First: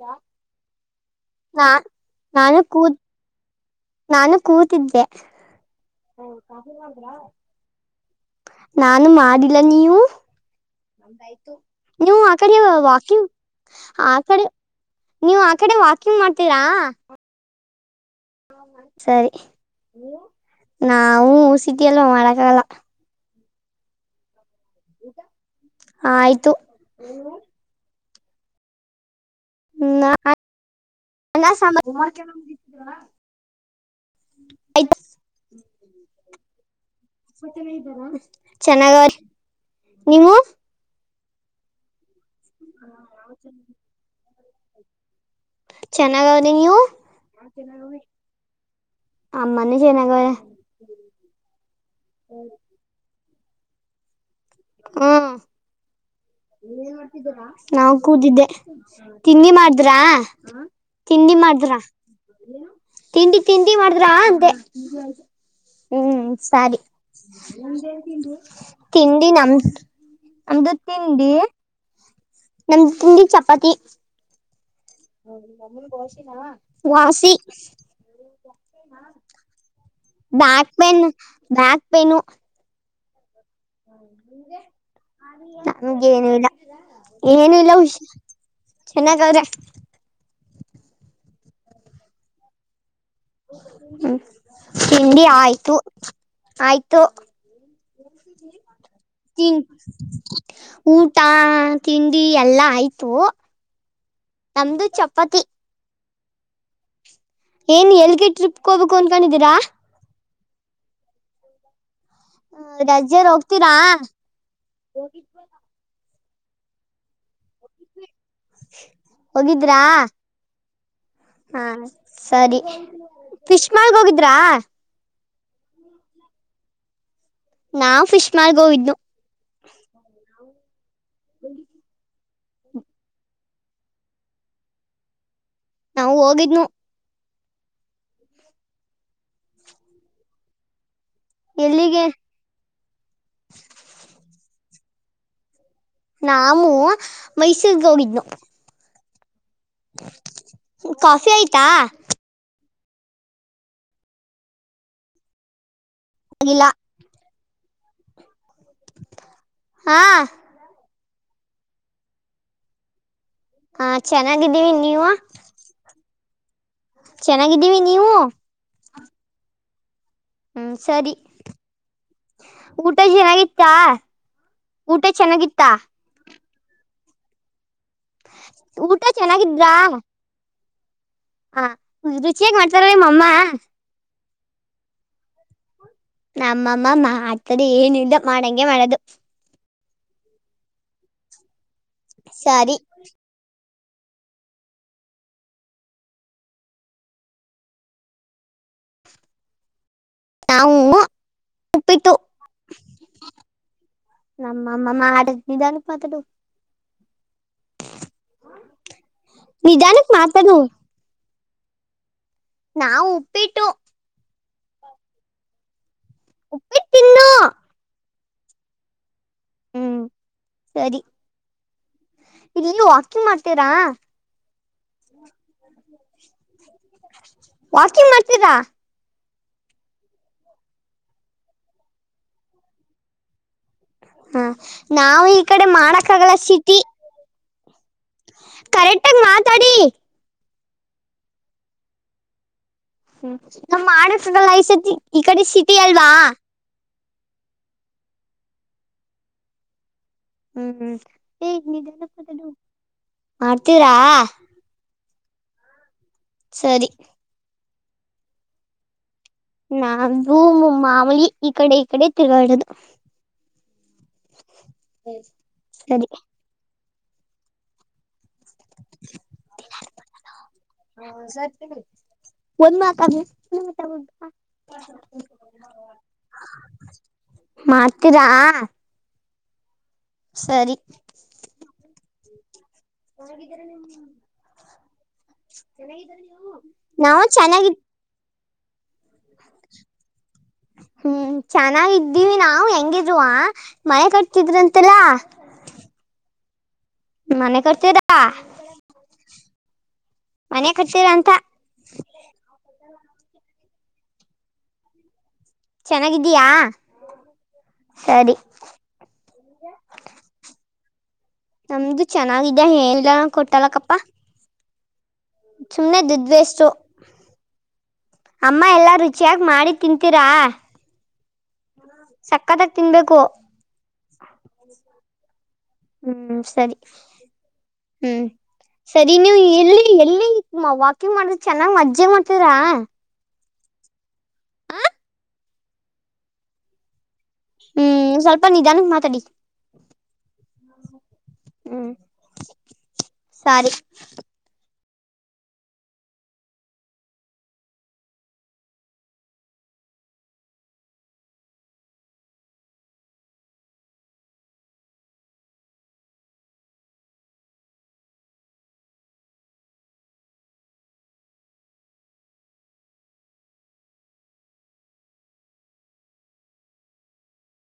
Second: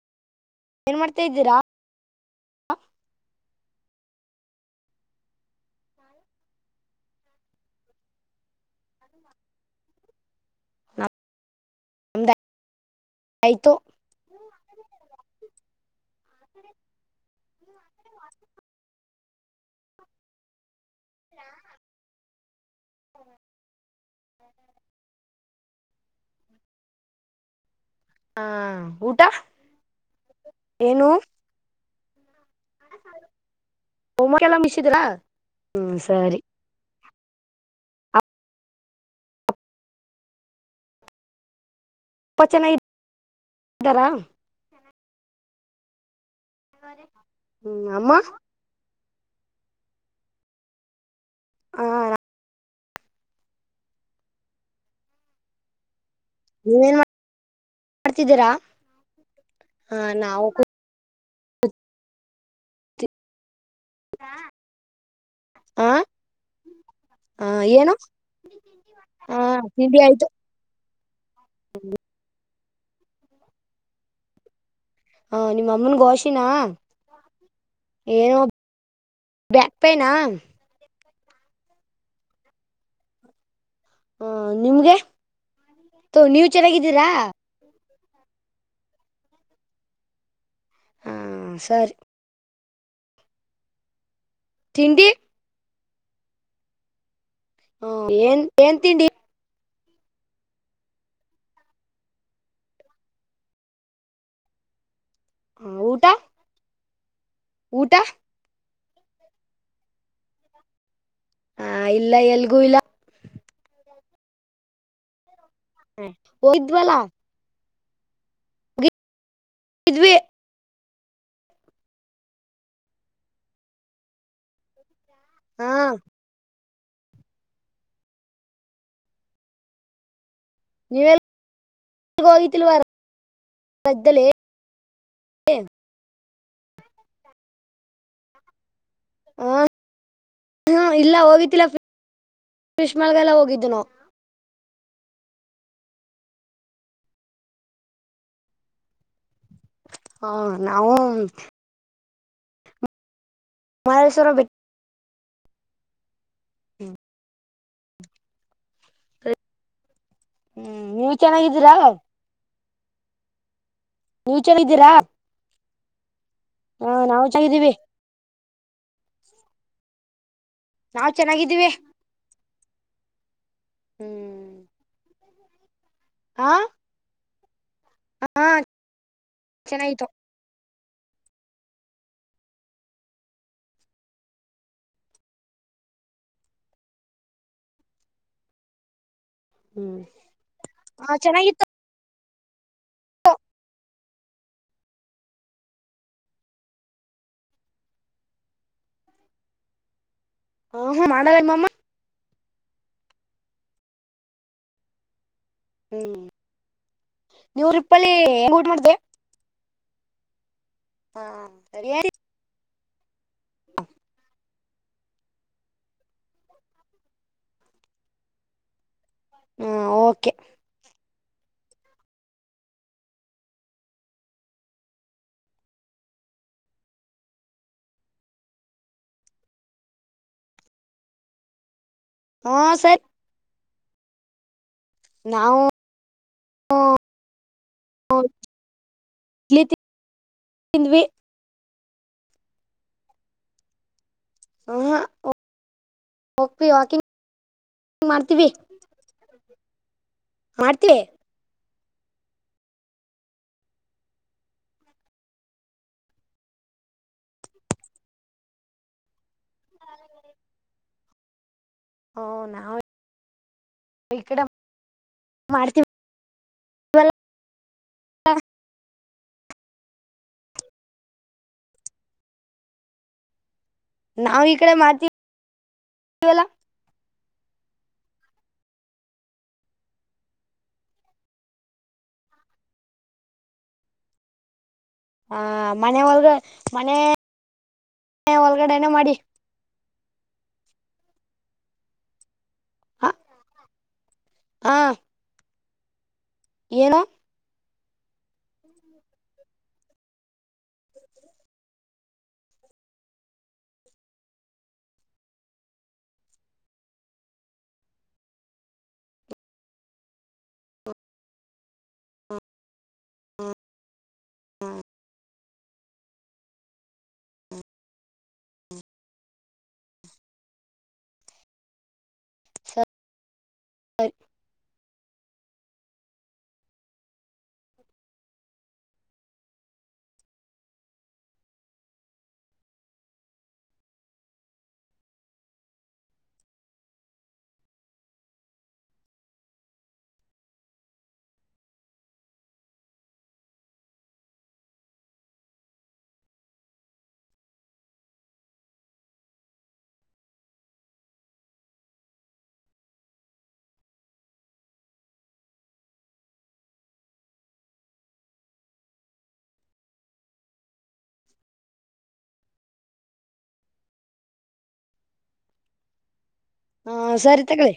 ರ ಏನ್ ಮಾಡ್ತಾ ಇದ್ದೀರಾ ನಾ ನಾನು ಕೂ. ನಾನು ಕೂತಿದ್ದೆ ಒಹ್ ಕಾಫ್ಫ್ ಮಾಡಿದ್ರ. ನಾನು ಮಾಡಿಲ್ಲ ನೀವು ನಮ್ದ್ ಆಯ್ತು ನೀವು ನಮ್ದ ಆ ಕಡೆ ವಾಕಿಂಗ್ ಆಯ್ತು ಆ ಕಡೆ ನೀವು ಆ ಕಡೆ ವಾಕ್ ವಾಕಿಂಗ್ ಮಾಡ್ತೀರಾ. ಸರಿ ನೀವು ನವು ಸ್ವಿಗ್ಗಿ ಎಲ್ಲ ಮಾಡಕ್ ಆಗಲ್ಲ. ಊಟ ಆಯ್ತು ನಿಮ್ದು. ಹಾ ಊಟ. [unintelligible] ಏನು ಅನ್ನ ಸಾಂಬಾರ್. [unintelligible] [unintelligible] ಆಯ್ತು ಹ್ಮ್ ಸರಿ ಚೆನ್ನಾಗಿ ಅವ್ರೆ ನೀವು. ಅಪ್ಪ ಚೆನ್ನ ಇದ್ದಾರಾ. ಚನಾಗ್. ಚನ್ [unintelligible] ನೀವು ನಾವ್ ಚನಾಗ್ ಹ್ಮ್ ಅವೇ. ಅಮ್ಮ ಅಮ್ಮನು ಚೆನ್ನಾಗ್ ಅವ್ರೆ. ಹ ಹ್ಮ. ಹಾ. ನೀವೇನ್ [unintelligible] ನಾವು ಕೂತಿದ್ದೆ ಮಾಡ್ತಿದ್ದೀರಾ ತಿಂಡಿ ಮಾಡಿದ್ರಾ. ಹ ನಾವು ತಿಂಡಿ ಮಾಡ್ದ್ರ ಕೂತಿ ತಿಂಡಿ. ತಿಂಡಿ ಮಾಡ್ದ್ರಾ ಅಂದೆ ಹ ಹ್ಮ್ ಸರಿ ಹ ಏನು ತಿಂಡಿ ಹ ನಮ್ದ ತಿಂಡಿ ಆಯ್ತು ನಮ್ದು ತ್ ತಿಂಡಿ. ನಮ್ದು ತಿಂಡಿ ಚಪಾತಿ. ಹ ನಿಮ್ಮ ಅಮ್ಮನ್ ಗೋಶಿನ [unintelligible] ವಾಸಿ. ಏನೋ ಬ್ಯಾಕ್ ಪೈನಾ ಬ್ಯಾಕ್ ಪೈನ್. Back pain. ಹ ನಿಮ್ಗೆ ನಮ್ಗೆನು ನೀವ್ ಇಲ್ಲ ಚೆನ್ನಾಗಿದ್ದೀರಾ ಏನು ಇಲ್ಲ ಉಶ್. ಚೆನ್ನಾಗವ್ರೆ. ಹಾ ಸರ್. ಹ್ಮ. ತಿಂಡಿ ಆಯ್ತು. ಆಯ್ತು. ಹೂ ಏನ್ ಏನ್ ತಿಂಡಿ. ತಿನ್ ಊಟ ತಿಂಡಿ ಎಲ್ಲಾ ಆಯ್ತು ನಮ್ದು ಚಪ್ ಪತಿ. ಊಟ ಏನ್ ಊಟ ಎಲ್ಗೆ ಟ್ರಿಪ್ಗ್ ಹೋಗ್ಬಕ್. ಕುನ್ಕೊಂಡಿದ್ದೀರಾ. ಹ ಇಲ್ಲ ಎಲ್ಗೂ ಇಲ್ಲ ಅ ರಜ್ಜೆರ್ ಹೋಗ್ತೀರಾ. ಹೋಗಿದ್ವಲ. ಹ್ಮ್ ಒಯಿದ್ವಲ್ಲ. [inaudible] ಹೋಗಿದ್ರಾ. ಹೋಗಿದ್ವಿ ಹಾ ಸರಿ ಫಿಷ್ಮಾಲ್ ಹೋಗಿದ್ರಾ. ಹಾ. ನಾ ಫಿಶ್ಮಾಲ್ ಗೋವಿದ್ ನು. ನೀವೆಲ್. ಗೋಯಿತಿಲ್ವಾರ [unintelligible] ನಾವು ಹೋಗಿದ್ನು. [unintelligible] ಇಲ್ಲ ಹೋಗಿತಿಲ್ಲ ಫಿ ಎಲ್ಲಿಗೆ ಫಿಷ್ಮಾಲ್ಗೆಲ್ಲ ಹೋಗಿದ್ ನಾವು. ನಾವು ಮೈಸೂರ್ಗೋಗಿದ್ನು. ಹ ನಾವು ಕಾಫಿ ಆಯ್ತಾ. ಮಹಳೇಶ್ವರ ಬೆಟ್. ಇಲ್ಲ. ಹಾ. ಹ್ಮ್ ನೀವ್ ಚೆನ್ನಾಗಿದ್ದೀರಾ. ಹಾ ನೀವ್ ಚೆನ್ನಾಗಿದ್ದೀವಿ ಚೆನ್ನಾಗಿದ್ದೀರಾ ನೀವು. ಹ ನಾವು ಚೆನ್ನಾಗಿದ್ದೀವಿ ನೀವು. ಹ್ಮ್ ನಾವ್ ಸರಿ ಚೆನ್ನಾಗಿದ್ದೀವಿ ಊಟ ಚೆನ್ನಾಗಿತ್ತಾ ಊಟ. ಚೆನ್ನಾಗಿತ್ತ. ಹ ಊಟ ಚೆನಾಗಿದ್ರಾ. ಚೆನ್ನಾಗಿತ್ತು ಹ ರುಚಿಯಾಗ ಮಾಡ್ತಾರ ನಿಮ್ಮಮ್ಮ. ನಮ್ಮಮ್ಮಮ್ಮ ಮಾಡ್ತದೆ ಏನಿ [unintelligible] ಮಾಡಂಗೆ ಮಾಡೋದು. ಹ್ಮ್ ಆ ಚೆನ್ನಾಗಿತ್ತು. ಸರಿ. ನಾವು ಹ ಮಾಡಲ್ಲ ನಿಮ್ಮಮ್ಮ ಉಪ್ಪಿಟ್ಟು. ನಮ್ಮಮ್ಮ ಮಾಡ ನಿಧಾನಕ್ ಮಾತಡು. ನೂರಪಯ್ಲಿ ನಿಧಾನಕ್ ಮಾತಾಡು [unintelligible] [unintelligible] ನಾವು ಉಪ್ಪಿಟ್ಟು ಉಪ್ಪಿಟ್ಟ್ ತಿನ್ನು. ಹ್ಮ ಹ್ಮ್ ಓಕೆ. ಸರಿ ಇಲ್ಲಿ ವಾಕಿಂಗ್ ಮಾಡ್ತೀರಾ ವಾಕಿಂಗ್ ಮಾಡ್ತೀರ. ಹಾ ಸರಿ. ಹಾ ನಾವು ಈ ಕಡೆ ಮಾಡಕ್ಕಾಗಲ್ಲ ಸಿಟಿ. ಕರೆಕ್ಟಾಗಿ ಇಡ್ಲಿ ಮಾತಾಡಿ. ತಿಂದ್ವಿ. ಹ್ಮ ಹ [unintelligible] [unintelligible] ಈ ಕಡೆ ಸಿಟಿ ಅಲ್ವಾ. ಹೋಗ್ತೀವಿ ವಾಕಿಂಗ್ ಮಾಡ್ತೀವಿ. ಹ್ಮ್ ಮಾಡ್ತೀವಿ ಹ್ಮ್ ಹ್ಮ್. [unintelligible] ಮಾಡ್ತೀರಾ. ಸರಿ. [unintelligible] ಮಾಮೂಲಿ ಈ ಕಡೆ ಈ ಕಡೆ ಹ ತಿರುಗಾಡದು ನಾವು ಈ ಕಡೆ [unintelligible] ಮಾಡ್ತೀವಲ್ಲ ಸರಿ. [unintelligible] [unintelligible] ಒಂದು ಮಾತಾಡು. ನಾವ್ ಈ ಕಡೆ [unintelligible] ಅಲ್ಲ. ಮಾತ್ತ್ರ. ಸರಿ. ಚೆನ್ನಾಗಿದ್ದಾರ ಆ [unintelligible] ಮನೆ ಚೆನ್ನಾಗಿದ್ದೀರಾ ಒಳಗ ನೀವು ನಾವ್ ಚೆನ್ನಾಗಿ ಏ ಒಳಗಡೆ. ನೆ ಮಾಡಿ. ಹ್ಮ್ ಚೆನ್ನಾಗಿದ್ದೀವಿ ನಾ ಆ ಹ ಹೆಂಗಿದ್ರುವ ಮಳೆ ಕಟ್ತಿದ್ರಂತೆಲ್ಲಾ. ಏನೋ. ಮನೆ ಕಟ್ತೀರಾ. ಮನೆ ಕಟ್ತಿರಂತ. ಚೆನ್ನಾಗಿದ್ದೀಯಾ ಸರಿ ನಮ್ದು ಚೆನ್ನಾಗಿದೆ ಹೇಳ ಕೊಟ್ಟಲಕ್ಕಪ್ಪ. ಹ್ಮ ಸುಮ್ಮನೆ ದುದ್ ವೇಷ್ಟು ಅಮ್ಮ ಎಲ್ಲಾ ರುಚಿಯಾಗಿ ಮಾಡಿ ತಿಂತೀರಾ. ಸಕ್ಕತ್ತಾಗ ತಿನ್ಬೇಕು. [inaudible] ಹ್ಮ್ ಹ್ಮ್ ಸರಿ ಹ್ಮ್ ಸರಿ ನೀವು ಎಲ್ಲಿ ಎಲ್ಲಿ ಮ ವಾಕಿಂಗ್ ಮಾಡ ಚೆನ್ನಾಗ್ ಮಜ್ಜಾ ಮಾಡ್ತಿರ. ಹ್ಮ್ ಸ್ವಲ್ಪ ನಿಧಾನಕ್ ಮಾತಾಡಿ. ಹ್ಮ್ ಸರಿ. ಹಾ ಸರಿ ತಗಳಿ.